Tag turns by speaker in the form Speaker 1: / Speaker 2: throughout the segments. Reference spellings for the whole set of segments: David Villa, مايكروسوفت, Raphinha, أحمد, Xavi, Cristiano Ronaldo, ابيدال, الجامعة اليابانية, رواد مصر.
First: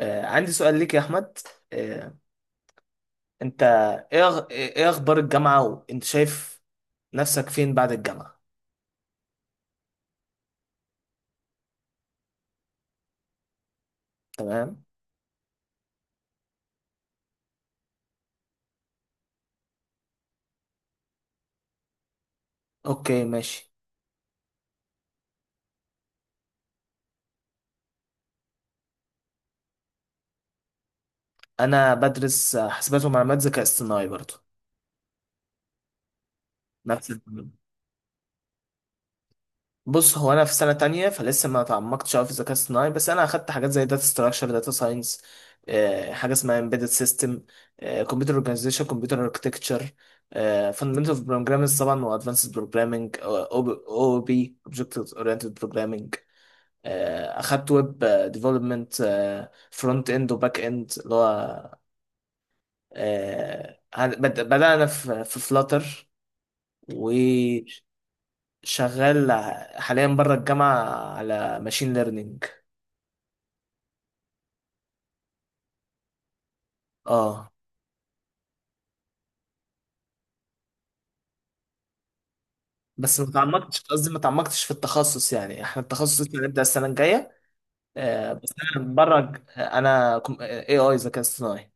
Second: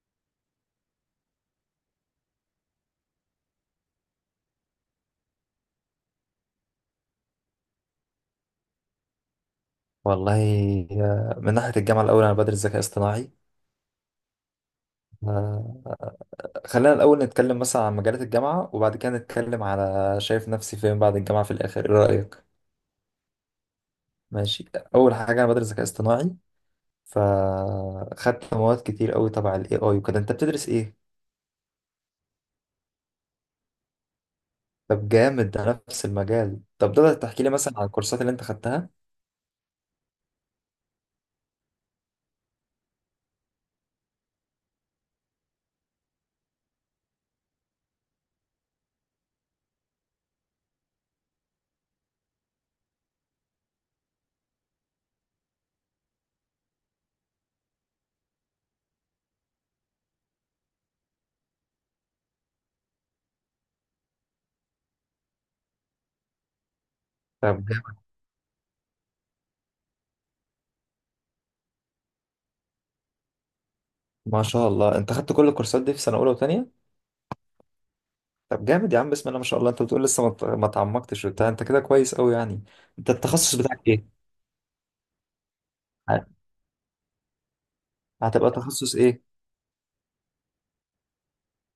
Speaker 1: عندي سؤال ليك يا أحمد. آه، أنت إيه أخبار الجامعة؟ وأنت شايف نفسك فين بعد الجامعة؟
Speaker 2: والله. من ناحية الجامعة الأول أنا بدرس ذكاء اصطناعي.
Speaker 1: تمام.
Speaker 2: آه، خلينا الأول نتكلم مثلا عن مجالات الجامعة وبعد كده نتكلم على شايف نفسي فين بعد الجامعة في الآخر إيه رأيك؟
Speaker 1: أوكي، ماشي.
Speaker 2: ماشي. أول حاجة أنا بدرس ذكاء اصطناعي فخدت مواد كتير قوي تبع ال AI وكده أنت بتدرس إيه؟
Speaker 1: أنا بدرس حاسبات ومعلومات ذكاء اصطناعي برضو.
Speaker 2: طب جامد، ده نفس المجال. طب
Speaker 1: نفس
Speaker 2: تقدر تحكي لي
Speaker 1: التمرين.
Speaker 2: مثلا عن الكورسات اللي أنت خدتها؟
Speaker 1: بص، هو أنا في سنة تانية فلسه ما تعمقتش أوي في الذكاء الاصطناعي، بس أنا أخدت حاجات زي داتا ستراكشر، داتا ساينس. حاجة اسمها امبيدد سيستم، كمبيوتر اورجانيزيشن، كمبيوتر اركتكتشر، فاندمنتال بروجرامز طبعا، وادفانسد بروجرامنج او بي اوبجكت اورينتد بروجرامنج. اخدت ويب ديفلوبمنت، فرونت اند وباك اند. اللي هو بدأنا في فلاتر،
Speaker 2: طب
Speaker 1: وشغال
Speaker 2: جامد،
Speaker 1: حاليا بره الجامعة على ماشين ليرنينج.
Speaker 2: ما شاء الله أنت خدت كل الكورسات دي في سنة أولى وتانية؟
Speaker 1: اه.
Speaker 2: طب جامد يا عم، بسم الله ما شاء الله. أنت بتقول لسه ما تعمقتش وبتاع، أنت كده كويس قوي يعني. أنت
Speaker 1: بس ما
Speaker 2: التخصص
Speaker 1: تعمقتش،
Speaker 2: بتاعك
Speaker 1: قصدي ما تعمقتش في التخصص، يعني احنا التخصص
Speaker 2: هت-
Speaker 1: اللي هنبدأ السنة الجاية.
Speaker 2: هتبقى
Speaker 1: بس انا
Speaker 2: تخصص ايه؟
Speaker 1: اي اي ذكاء اصطناعي.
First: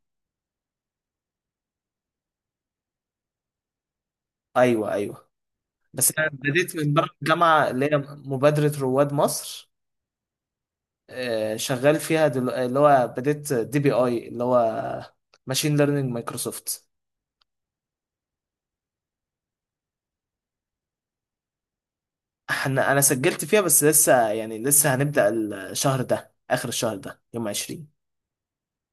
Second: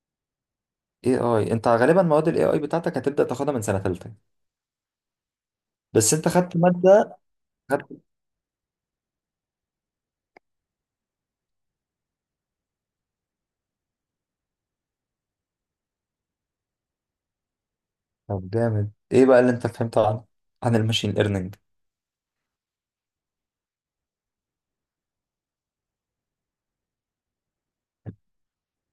Speaker 2: اي اي، انت غالبا مواد الاي اي بتاعتك هتبدأ تاخدها من سنة تالتة.
Speaker 1: ايوه، ايوه. بس
Speaker 2: بس انت
Speaker 1: انا
Speaker 2: خدت
Speaker 1: بديت من بره
Speaker 2: مادة،
Speaker 1: الجامعة، اللي هي
Speaker 2: خدت
Speaker 1: مبادرة رواد مصر. شغال فيها اللي هو، بديت دي بي اي اللي هو ماشين ليرنينج مايكروسوفت.
Speaker 2: طب جامد. ايه بقى اللي انت فهمته عن عن الماشين ليرنينج؟
Speaker 1: انا سجلت فيها، بس لسه يعني لسه هنبدأ الشهر ده، اخر الشهر ده يوم 20.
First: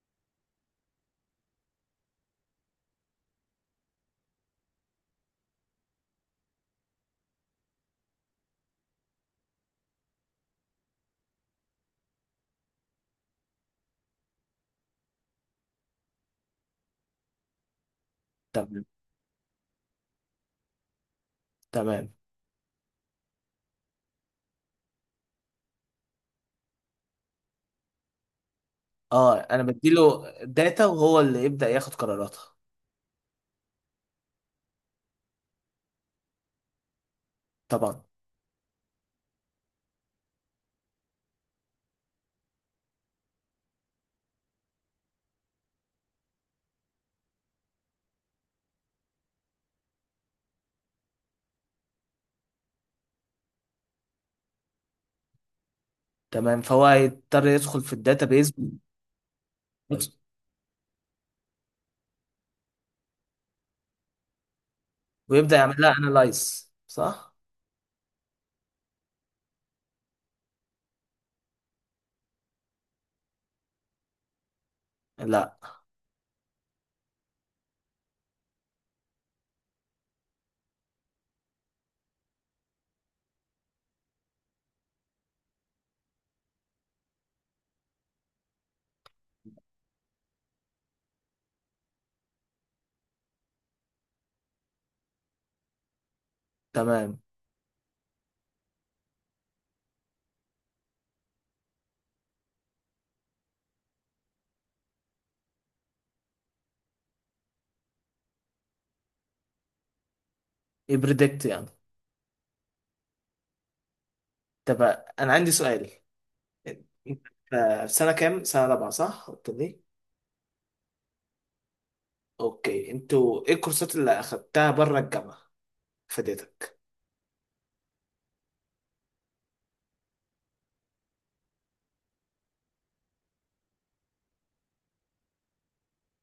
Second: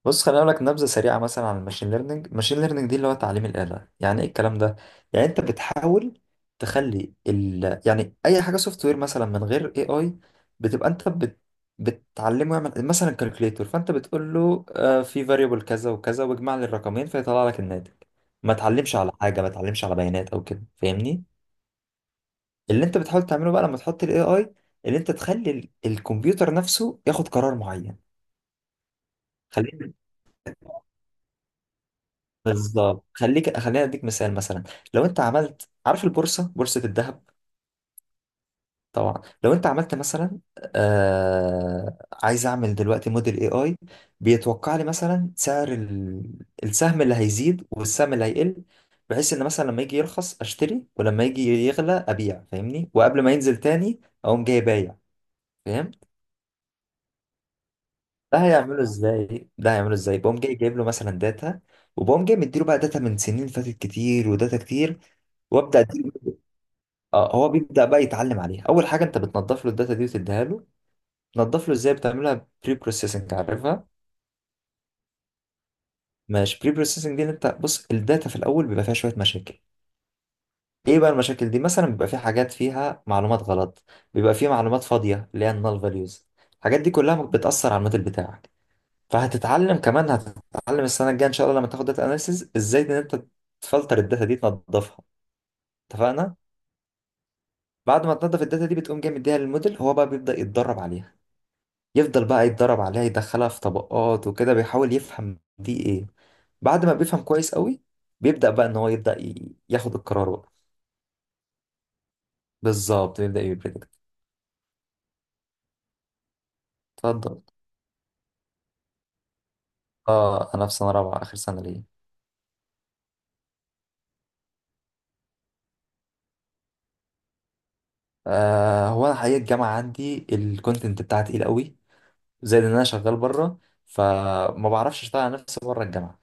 Speaker 2: بص خليني اقول لك نبذه سريعه مثلا عن الماشين ليرنينج. الماشين ليرنينج دي اللي هو تعليم الاله. يعني ايه الكلام ده؟ يعني انت بتحاول تخلي ال، يعني اي حاجه سوفت وير مثلا من غير اي اي بتبقى انت بت، بتعلمه يعمل مثلا كالكوليتور، فانت بتقول له في فاريبل كذا وكذا واجمع لي الرقمين فيطلع لك الناتج، ما
Speaker 1: تمام،
Speaker 2: تعلمش على حاجه، ما تعلمش على بيانات او كده، فاهمني؟
Speaker 1: تمام.
Speaker 2: اللي انت بتحاول تعمله بقى لما تحط الاي اي، اللي انت تخلي ال، الكمبيوتر نفسه ياخد قرار معين.
Speaker 1: اه، انا بديله داتا وهو اللي يبدأ ياخد قراراتها.
Speaker 2: بالظبط، خليك خليني اديك مثال. مثلا لو انت عملت، عارف البورصه، بورصه الذهب؟
Speaker 1: طبعا.
Speaker 2: طبعا. لو انت عملت مثلا، عايز اعمل دلوقتي موديل اي اي بيتوقع لي مثلا سعر ال، السهم اللي هيزيد والسهم اللي هيقل، بحيث ان مثلا لما يجي يرخص اشتري ولما يجي يغلى ابيع، فاهمني؟ وقبل ما ينزل تاني اقوم جاي بايع، فاهم؟
Speaker 1: تمام، فهو هيضطر يدخل في
Speaker 2: ده
Speaker 1: الداتابيز
Speaker 2: هيعمله ازاي؟ ده هيعمله ازاي؟ بقوم جاي جايب له مثلا داتا، وبقوم جاي مديله بقى داتا من سنين فاتت كتير، وداتا كتير،
Speaker 1: ويبدأ يعمل
Speaker 2: وابدا
Speaker 1: لها
Speaker 2: اديله.
Speaker 1: انالايز، صح.
Speaker 2: اه هو بيبدأ بقى يتعلم عليها. أول حاجة أنت بتنضف له الداتا دي وتديها له. تنضف له إزاي؟ بتعملها بري بروسيسنج، عارفها؟
Speaker 1: لا.
Speaker 2: مش بري بروسيسنج دي إن أنت، بص الداتا في الأول بيبقى فيها شوية مشاكل. إيه بقى المشاكل دي؟ مثلا بيبقى في حاجات فيها معلومات غلط، بيبقى في معلومات فاضية اللي هي النال فاليوز. الحاجات دي كلها بتأثر على الموديل بتاعك. فهتتعلم كمان، هتتعلم السنة الجاية إن شاء الله لما تاخد داتا أناليسيز إزاي إن أنت تفلتر الداتا دي، تنضفها. اتفقنا؟
Speaker 1: تمام.
Speaker 2: بعد ما تنضف الداتا دي بتقوم جاي مديها للموديل، هو بقى بيبدأ يتدرب عليها، يفضل بقى يتدرب عليها، يدخلها في طبقات وكده، بيحاول يفهم دي ايه. بعد ما بيفهم كويس قوي بيبدأ بقى ان هو يبدأ ياخد القرار بقى.
Speaker 1: يبريدكت يعني.
Speaker 2: بالظبط، بيبدأ يبريدكت.
Speaker 1: طب، انا عندي سؤال. انت
Speaker 2: اتفضل.
Speaker 1: في سنة كام؟ سنة رابعة، صح؟ قلت لي.
Speaker 2: اه انا في سنة رابعة، اخر سنة ليا.
Speaker 1: اوكي، انتوا ايه الكورسات اللي اخدتها بره الجامعه؟ فادتك؟
Speaker 2: آه هو انا حقيقة الجامعة عندي الكونتنت بتاعها تقيل قوي، زائد ان انا شغال بره، فما بعرفش اشتغل على نفسي بره الجامعة،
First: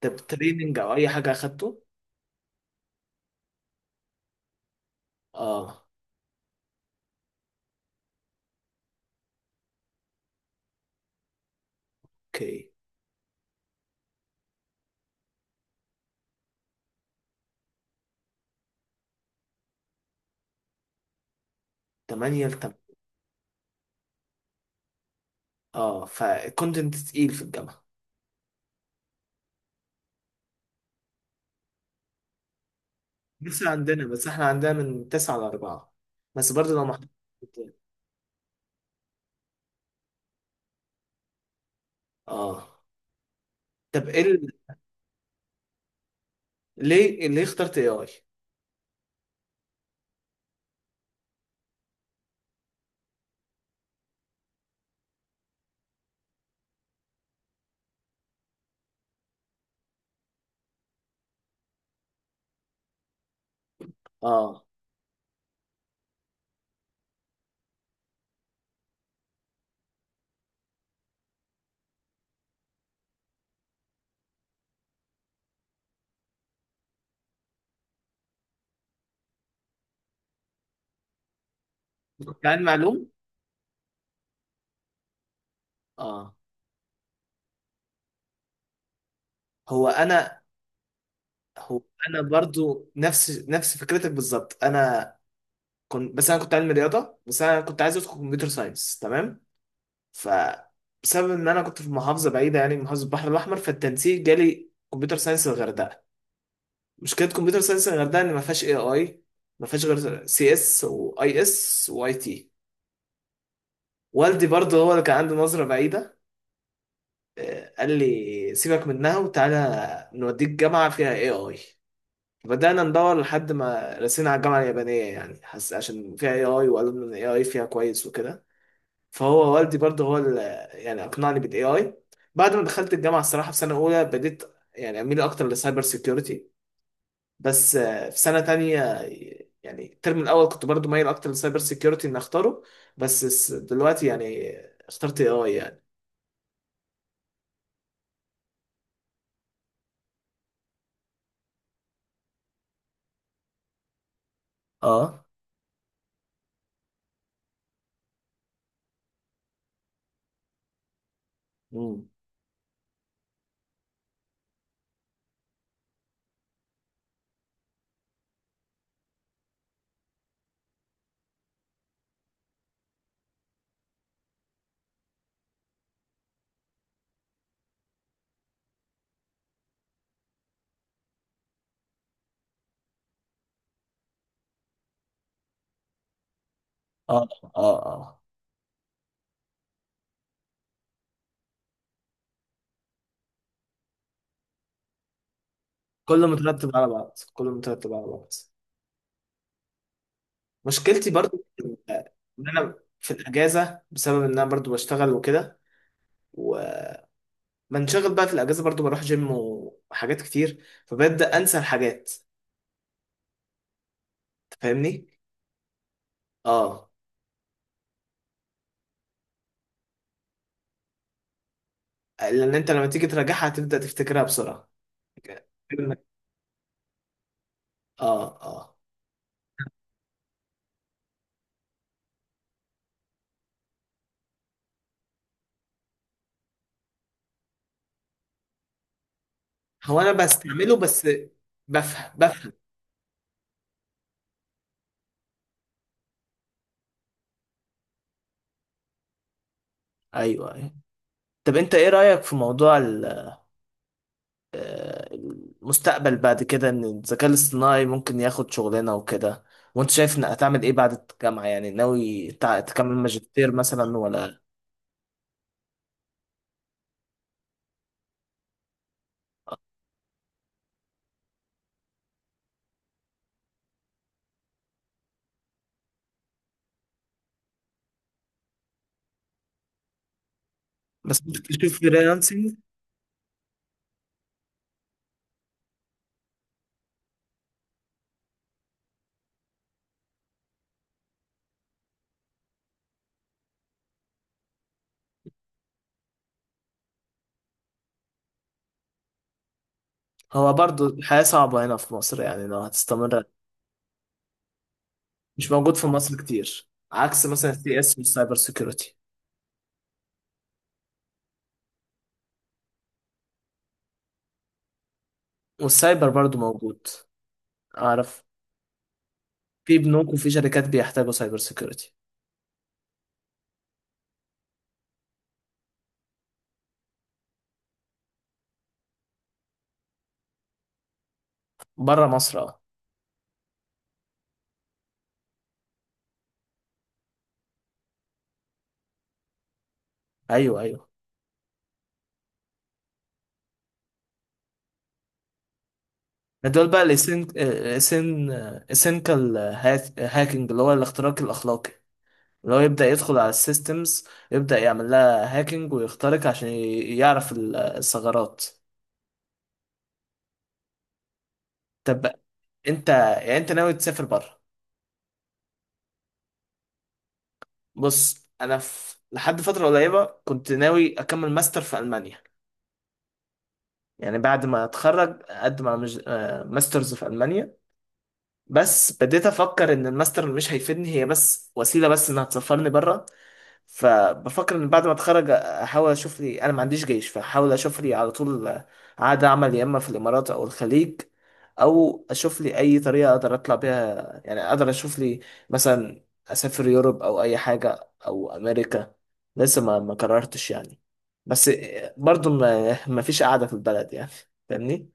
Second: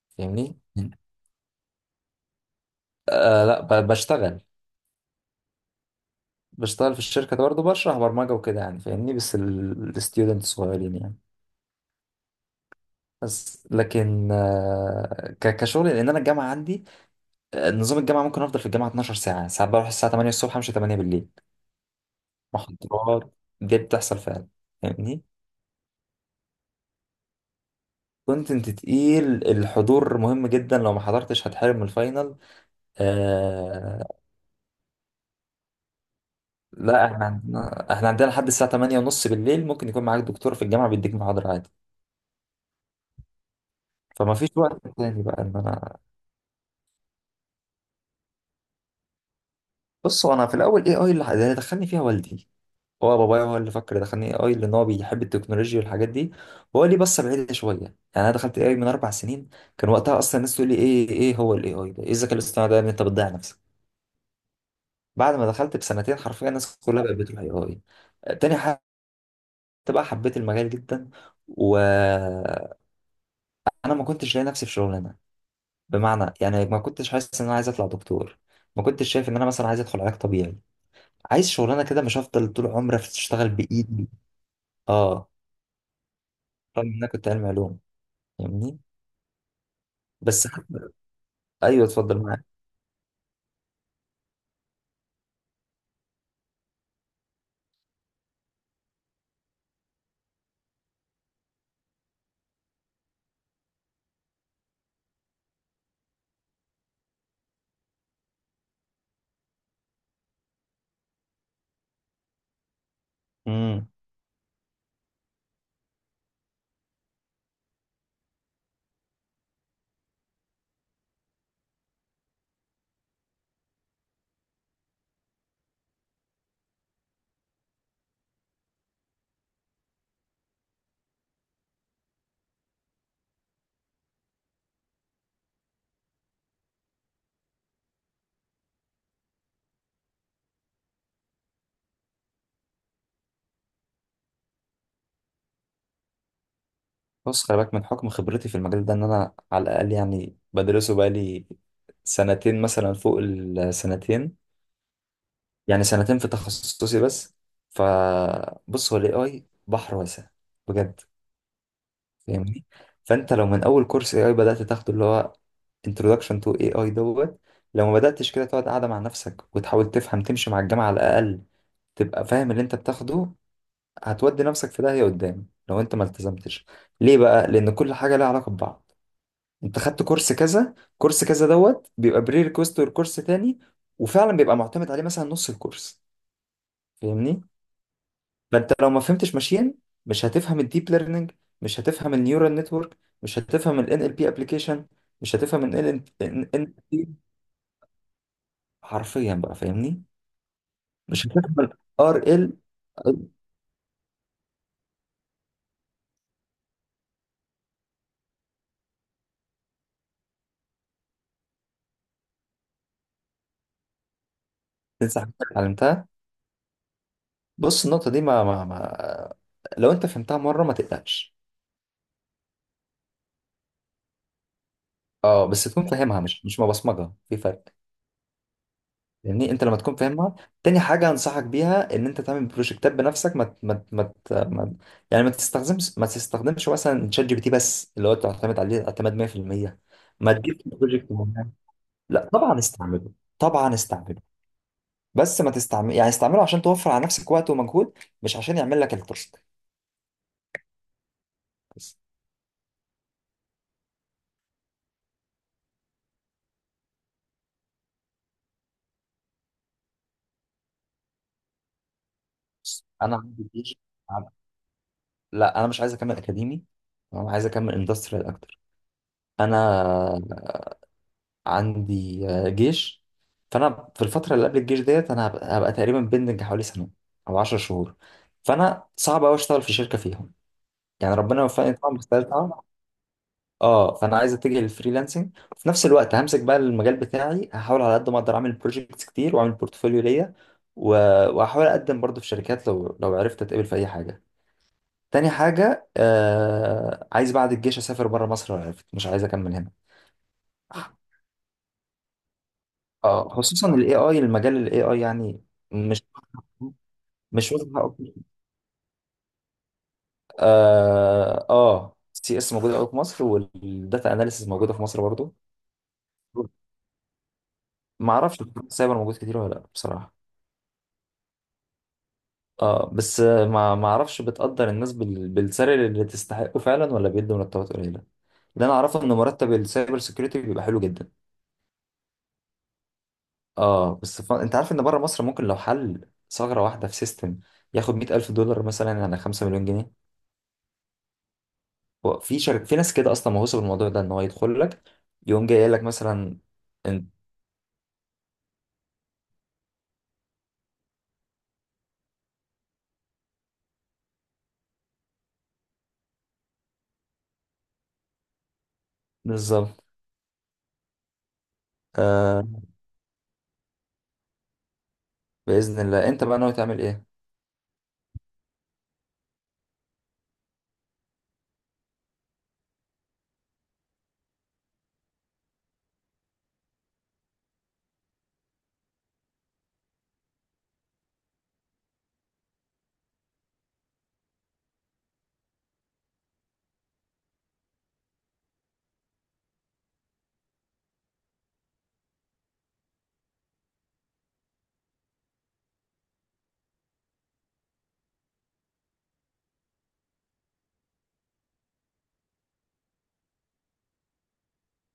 Speaker 1: طب،
Speaker 2: فاهمني؟
Speaker 1: تريننج او اي حاجه اخدته؟
Speaker 2: آه لا، بشتغل.
Speaker 1: اه.
Speaker 2: بشتغل في الشركة برضه، بشرح برمجة وكده يعني، فاهمني؟ بس الستودنت صغيرين يعني.
Speaker 1: اوكي.
Speaker 2: بس لكن كشغل. لان انا الجامعه عندي، نظام الجامعه، ممكن افضل في الجامعه 12 ساعه. ساعات بروح الساعه 8 الصبح مش 8 بالليل،
Speaker 1: 8 ل 8.
Speaker 2: محاضرات. دي بتحصل فعلا، فاهمني؟
Speaker 1: اه، فالكونتنت تقيل في الجامعه.
Speaker 2: كونتنت تقيل، الحضور مهم جدا، لو ما حضرتش هتحرم من الفاينل.
Speaker 1: لسه
Speaker 2: آه
Speaker 1: عندنا، بس احنا عندنا من 9 ل 4. بس برضه لو
Speaker 2: لا،
Speaker 1: محتاج.
Speaker 2: احنا عندنا، احنا عندنا لحد الساعه 8 ونص بالليل، ممكن يكون معاك دكتور في الجامعه بيديك محاضره عادي.
Speaker 1: اه. طب ايه
Speaker 2: فما فيش وقت تاني بقى ان انا.
Speaker 1: ليه اخترت اي اي؟
Speaker 2: بصوا انا في الاول، ايه اي اللي اللي دخلني فيها والدي. هو بابايا هو اللي فكر دخلني اي اي، لان هو بيحب التكنولوجيا والحاجات دي، وهو لي بصه بعيده شويه يعني. انا دخلت اي اي من اربع سنين، كان وقتها اصلا الناس تقول لي ايه، ايه إيه هو الاي اي ده؟ ايه الذكاء الاصطناعي ده يا ابني؟ انت بتضيع نفسك.
Speaker 1: اه.
Speaker 2: بعد ما دخلت بسنتين حرفيا الناس كلها بقت بتروح اي اي. تاني حاجه، بقى حبيت المجال جدا. وانا ما كنتش لاقي نفسي في شغلانه، بمعنى يعني ما كنتش حاسس ان انا عايز اطلع دكتور، ما كنتش شايف ان انا مثلا عايز ادخل علاج طبيعي، عايز شغلانه كده، مش
Speaker 1: كنت
Speaker 2: هفضل
Speaker 1: علم
Speaker 2: طول عمري
Speaker 1: معلوم.
Speaker 2: اشتغل بايدي. اه.
Speaker 1: اه.
Speaker 2: رغم ان انا كنت علمي علوم، فاهمني؟
Speaker 1: هو انا
Speaker 2: بس
Speaker 1: هو
Speaker 2: ايوه اتفضل
Speaker 1: انا
Speaker 2: معاك.
Speaker 1: برضو نفس فكرتك بالظبط. انا بس انا كنت علم رياضه، بس انا كنت عايز ادخل كمبيوتر ساينس. تمام. فبسبب ان انا كنت في محافظه بعيده، يعني محافظه البحر الاحمر، فالتنسيق جالي كمبيوتر ساينس الغردقه. مشكله كمبيوتر ساينس الغردقه ان ما فيهاش اي اي، ما فيهاش غير سي اس واي اس واي تي.
Speaker 2: امم
Speaker 1: والدي برضه هو اللي كان عنده نظره بعيده. قال لي سيبك منها وتعالى نوديك جامعه فيها اي اي. بدأنا ندور لحد ما رسينا على الجامعة اليابانية، يعني حس عشان فيها اي اي وقالوا ان الاي اي فيها كويس وكده. فهو والدي برضه هو اللي يعني اقنعني بالاي اي. بعد ما دخلت الجامعه، الصراحه في سنه اولى بديت يعني اميل اكتر للسايبر سيكيورتي. بس في سنه تانية، يعني الترم الاول كنت برضه مايل اكتر للسايبر سيكيورتي اني اختاره. بس دلوقتي يعني اخترت اي اي يعني.
Speaker 2: بص، خلي بالك من حكم خبرتي في المجال ده، ان انا على الاقل يعني بدرسه بقالي سنتين، مثلا فوق السنتين،
Speaker 1: اه.
Speaker 2: يعني سنتين في تخصصي بس. فبص، هو الاي اي بحر واسع، بجد،
Speaker 1: مم.
Speaker 2: فاهمني؟ فانت لو من اول كورس اي اي بدات تاخده، اللي هو introduction to AI دوت، لو ما بداتش كده تقعد قاعده مع نفسك وتحاول تفهم، تمشي مع الجامعه على الاقل، تبقى فاهم اللي انت بتاخده. هتودي نفسك في داهية قدام لو انت ما التزمتش. ليه بقى؟ لان كل حاجة لها علاقة ببعض. انت خدت كورس كذا، كورس كذا دوت بيبقى بري ريكوست لكورس تاني، وفعلا بيبقى معتمد عليه مثلا نص الكورس،
Speaker 1: اه،
Speaker 2: فاهمني؟
Speaker 1: اه، اه.
Speaker 2: فانت لو ما فهمتش ماشين مش هتفهم الديب ليرنينج، مش هتفهم النيورال نتورك، مش هتفهم ال NLP ابلكيشن، مش هتفهم ال
Speaker 1: كله
Speaker 2: ان
Speaker 1: مترتب على
Speaker 2: NLP،
Speaker 1: بعض، كله مترتب على بعض.
Speaker 2: حرفيا بقى، فاهمني؟
Speaker 1: مشكلتي
Speaker 2: مش
Speaker 1: برضو
Speaker 2: هتفهم ال
Speaker 1: ان
Speaker 2: RL.
Speaker 1: انا في الاجازه، بسبب ان انا برضو بشتغل وكده، بنشغل بقى في الاجازه، برضو بروح جيم وحاجات كتير فببدا انسى الحاجات. أنت فاهمني؟
Speaker 2: تنسى حاجات اتعلمتها.
Speaker 1: اه.
Speaker 2: بص النقطة دي ما لو انت فهمتها مرة ما تقلقش.
Speaker 1: لان انت لما تيجي تراجعها هتبدا تفتكرها بسرعه.
Speaker 2: اه بس تكون فاهمها، مش مبصمجه، في فرق.
Speaker 1: اه، اه.
Speaker 2: يعني انت لما تكون فاهمها. تاني حاجه انصحك بيها ان انت تعمل بروجكتات بنفسك، ما ت- ما ت- ما ت- ما ت- يعني ما تستخدمش مثلا شات جي بي تي بس، اللي هو تعتمد عليه اعتماد 100%.
Speaker 1: هو انا
Speaker 2: ما تجيب
Speaker 1: بستعمله بس.
Speaker 2: بروجكت معين.
Speaker 1: بفهم،
Speaker 2: لا
Speaker 1: بفهم.
Speaker 2: طبعا استعمله، طبعا استعمله، بس ما تستعمل، يعني استعمله عشان توفر على نفسك وقت ومجهود، مش عشان يعمل لك التاسك.
Speaker 1: ايوه، ايوه. طب انت ايه
Speaker 2: بس.
Speaker 1: رايك في موضوع ال- المستقبل بعد كده ان الذكاء الاصطناعي ممكن ياخد شغلنا وكده. وانت شايف انك هتعمل ايه بعد الجامعه؟ يعني ناوي
Speaker 2: بس
Speaker 1: تكمل
Speaker 2: انا عندي
Speaker 1: ماجستير
Speaker 2: بيج.
Speaker 1: مثلا ولا؟
Speaker 2: لا انا مش عايز اكمل اكاديمي، انا عايز اكمل اندستريال اكتر. انا عندي جيش، فانا في الفتره اللي قبل الجيش ديت انا هبقى تقريبا بندنج حوالي سنه او 10 شهور، فانا صعب قوي اشتغل في شركه فيهم. يعني
Speaker 1: بس
Speaker 2: ربنا وفقني
Speaker 1: تشوف
Speaker 2: طبعا بس
Speaker 1: فريلانسنج.
Speaker 2: تعب. اه فانا عايز اتجه للفريلانسنج، وفي نفس الوقت همسك بقى المجال بتاعي، هحاول على قد ما اقدر اعمل بروجكتس كتير واعمل بورتفوليو ليا، و- وهحاول اقدم برضه في شركات، لو عرفت اتقبل في اي حاجه. تاني حاجه، آه عايز بعد الجيش اسافر بره مصر لو عرفت، مش عايز اكمل هنا.
Speaker 1: هو برضو الحياة صعبة هنا في مصر يعني لو هتستمر.
Speaker 2: اه خصوصا الاي اي، المجال الاي اي يعني
Speaker 1: مش موجود في
Speaker 2: مش
Speaker 1: مصر كتير عكس مثلا
Speaker 2: مش واخد
Speaker 1: السي اس
Speaker 2: حقه.
Speaker 1: والسايبر سيكيورتي.
Speaker 2: اه اه، سي اس موجوده قوي في مصر، والداتا اناليسيس موجوده في مصر برضو.
Speaker 1: والسايبر برضو موجود.
Speaker 2: ما
Speaker 1: أعرف.
Speaker 2: اعرفش السايبر موجود كتير ولا لا
Speaker 1: في بنوك
Speaker 2: بصراحه.
Speaker 1: وفي شركات بيحتاجوا سايبر سيكيورتي.
Speaker 2: اه بس ما اعرفش بتقدر الناس بال، بالسعر اللي تستحقه فعلا ولا بيدوا مرتبات قليله. اللي انا اعرفه ان مرتب السايبر سيكيورتي بيبقى حلو جدا.
Speaker 1: بره مصر، اه.
Speaker 2: اه بس ف، انت عارف ان بره مصر ممكن لو حل ثغره واحده في سيستم ياخد 100000 دولار مثلا يعني 5 مليون جنيه.
Speaker 1: أيوه، أيوه.
Speaker 2: هو في شرك، في ناس كده اصلا مهووسه بالموضوع ده ان هو يدخل لك، يقوم جاي قايل لك مثلا
Speaker 1: دول بقى
Speaker 2: انت.
Speaker 1: الاسين الاسين اسينكال هاكينج، اللي هو الاختراق الأخلاقي. اللي هو يبدأ يدخل على السيستمز، يبدأ يعمل لها هاكينج ويخترق عشان يعرف الثغرات.
Speaker 2: بالظبط.
Speaker 1: طب،
Speaker 2: آه،
Speaker 1: انت يعني، انت ناوي تسافر بره؟
Speaker 2: باذن الله. انت بقى ناوي تعمل ايه؟
Speaker 1: بص، انا في لحد فتره قريبه كنت ناوي اكمل ماستر في المانيا. يعني بعد ما اتخرج اقدم على ماسترز في المانيا. بس بديت افكر ان الماستر مش هيفيدني، هي بس وسيله بس انها تسفرني بره. فبفكر ان بعد ما اتخرج احاول اشوف لي، انا ما عنديش جيش فاحاول اشوف لي على طول عقد عمل، يا اما في الامارات او الخليج، او اشوف لي اي طريقه اقدر اطلع بيها، يعني اقدر اشوف لي مثلا اسافر يوروب او اي حاجه او امريكا. لسه ما قررتش يعني. بس برضو ما فيش قاعده في البلد يعني. فاهمني.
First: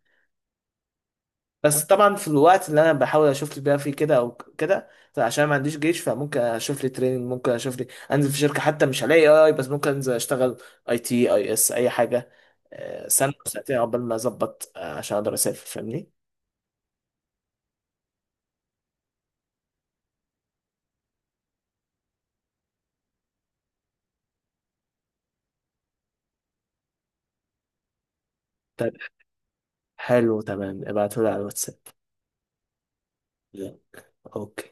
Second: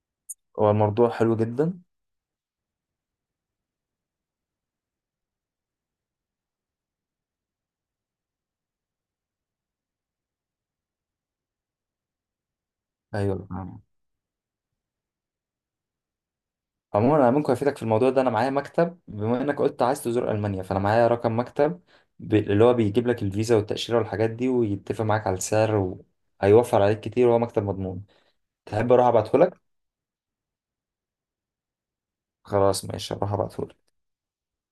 Speaker 2: هو الموضوع حلو جدا.
Speaker 1: بس طبعا في الوقت اللي انا بحاول اشوف لي بقى فيه كده او كده، عشان ما عنديش جيش فممكن اشوف لي تريننج، ممكن اشوف لي انزل في شركه حتى، مش هلاقي اي اي بس ممكن انزل اشتغل اي تي اي اس اي حاجه. سنه
Speaker 2: ايوه
Speaker 1: أو سنتين
Speaker 2: فاهم.
Speaker 1: عقبال ما اظبط، عشان اقدر اسافر فاهمني.
Speaker 2: عموما انا ممكن افيدك في الموضوع ده، انا معايا مكتب، بما انك قلت عايز تزور المانيا فانا معايا رقم مكتب اللي هو بيجيب لك الفيزا والتاشيره والحاجات دي ويتفق معاك على السعر، وهيوفر عليك كتير، وهو مكتب مضمون. تحب
Speaker 1: طيب.
Speaker 2: اروح ابعته لك؟
Speaker 1: حلو تمام، ابعتهولي على الواتساب.
Speaker 2: خلاص ماشي، اروح ابعته
Speaker 1: يلا،
Speaker 2: لك.
Speaker 1: اوكي.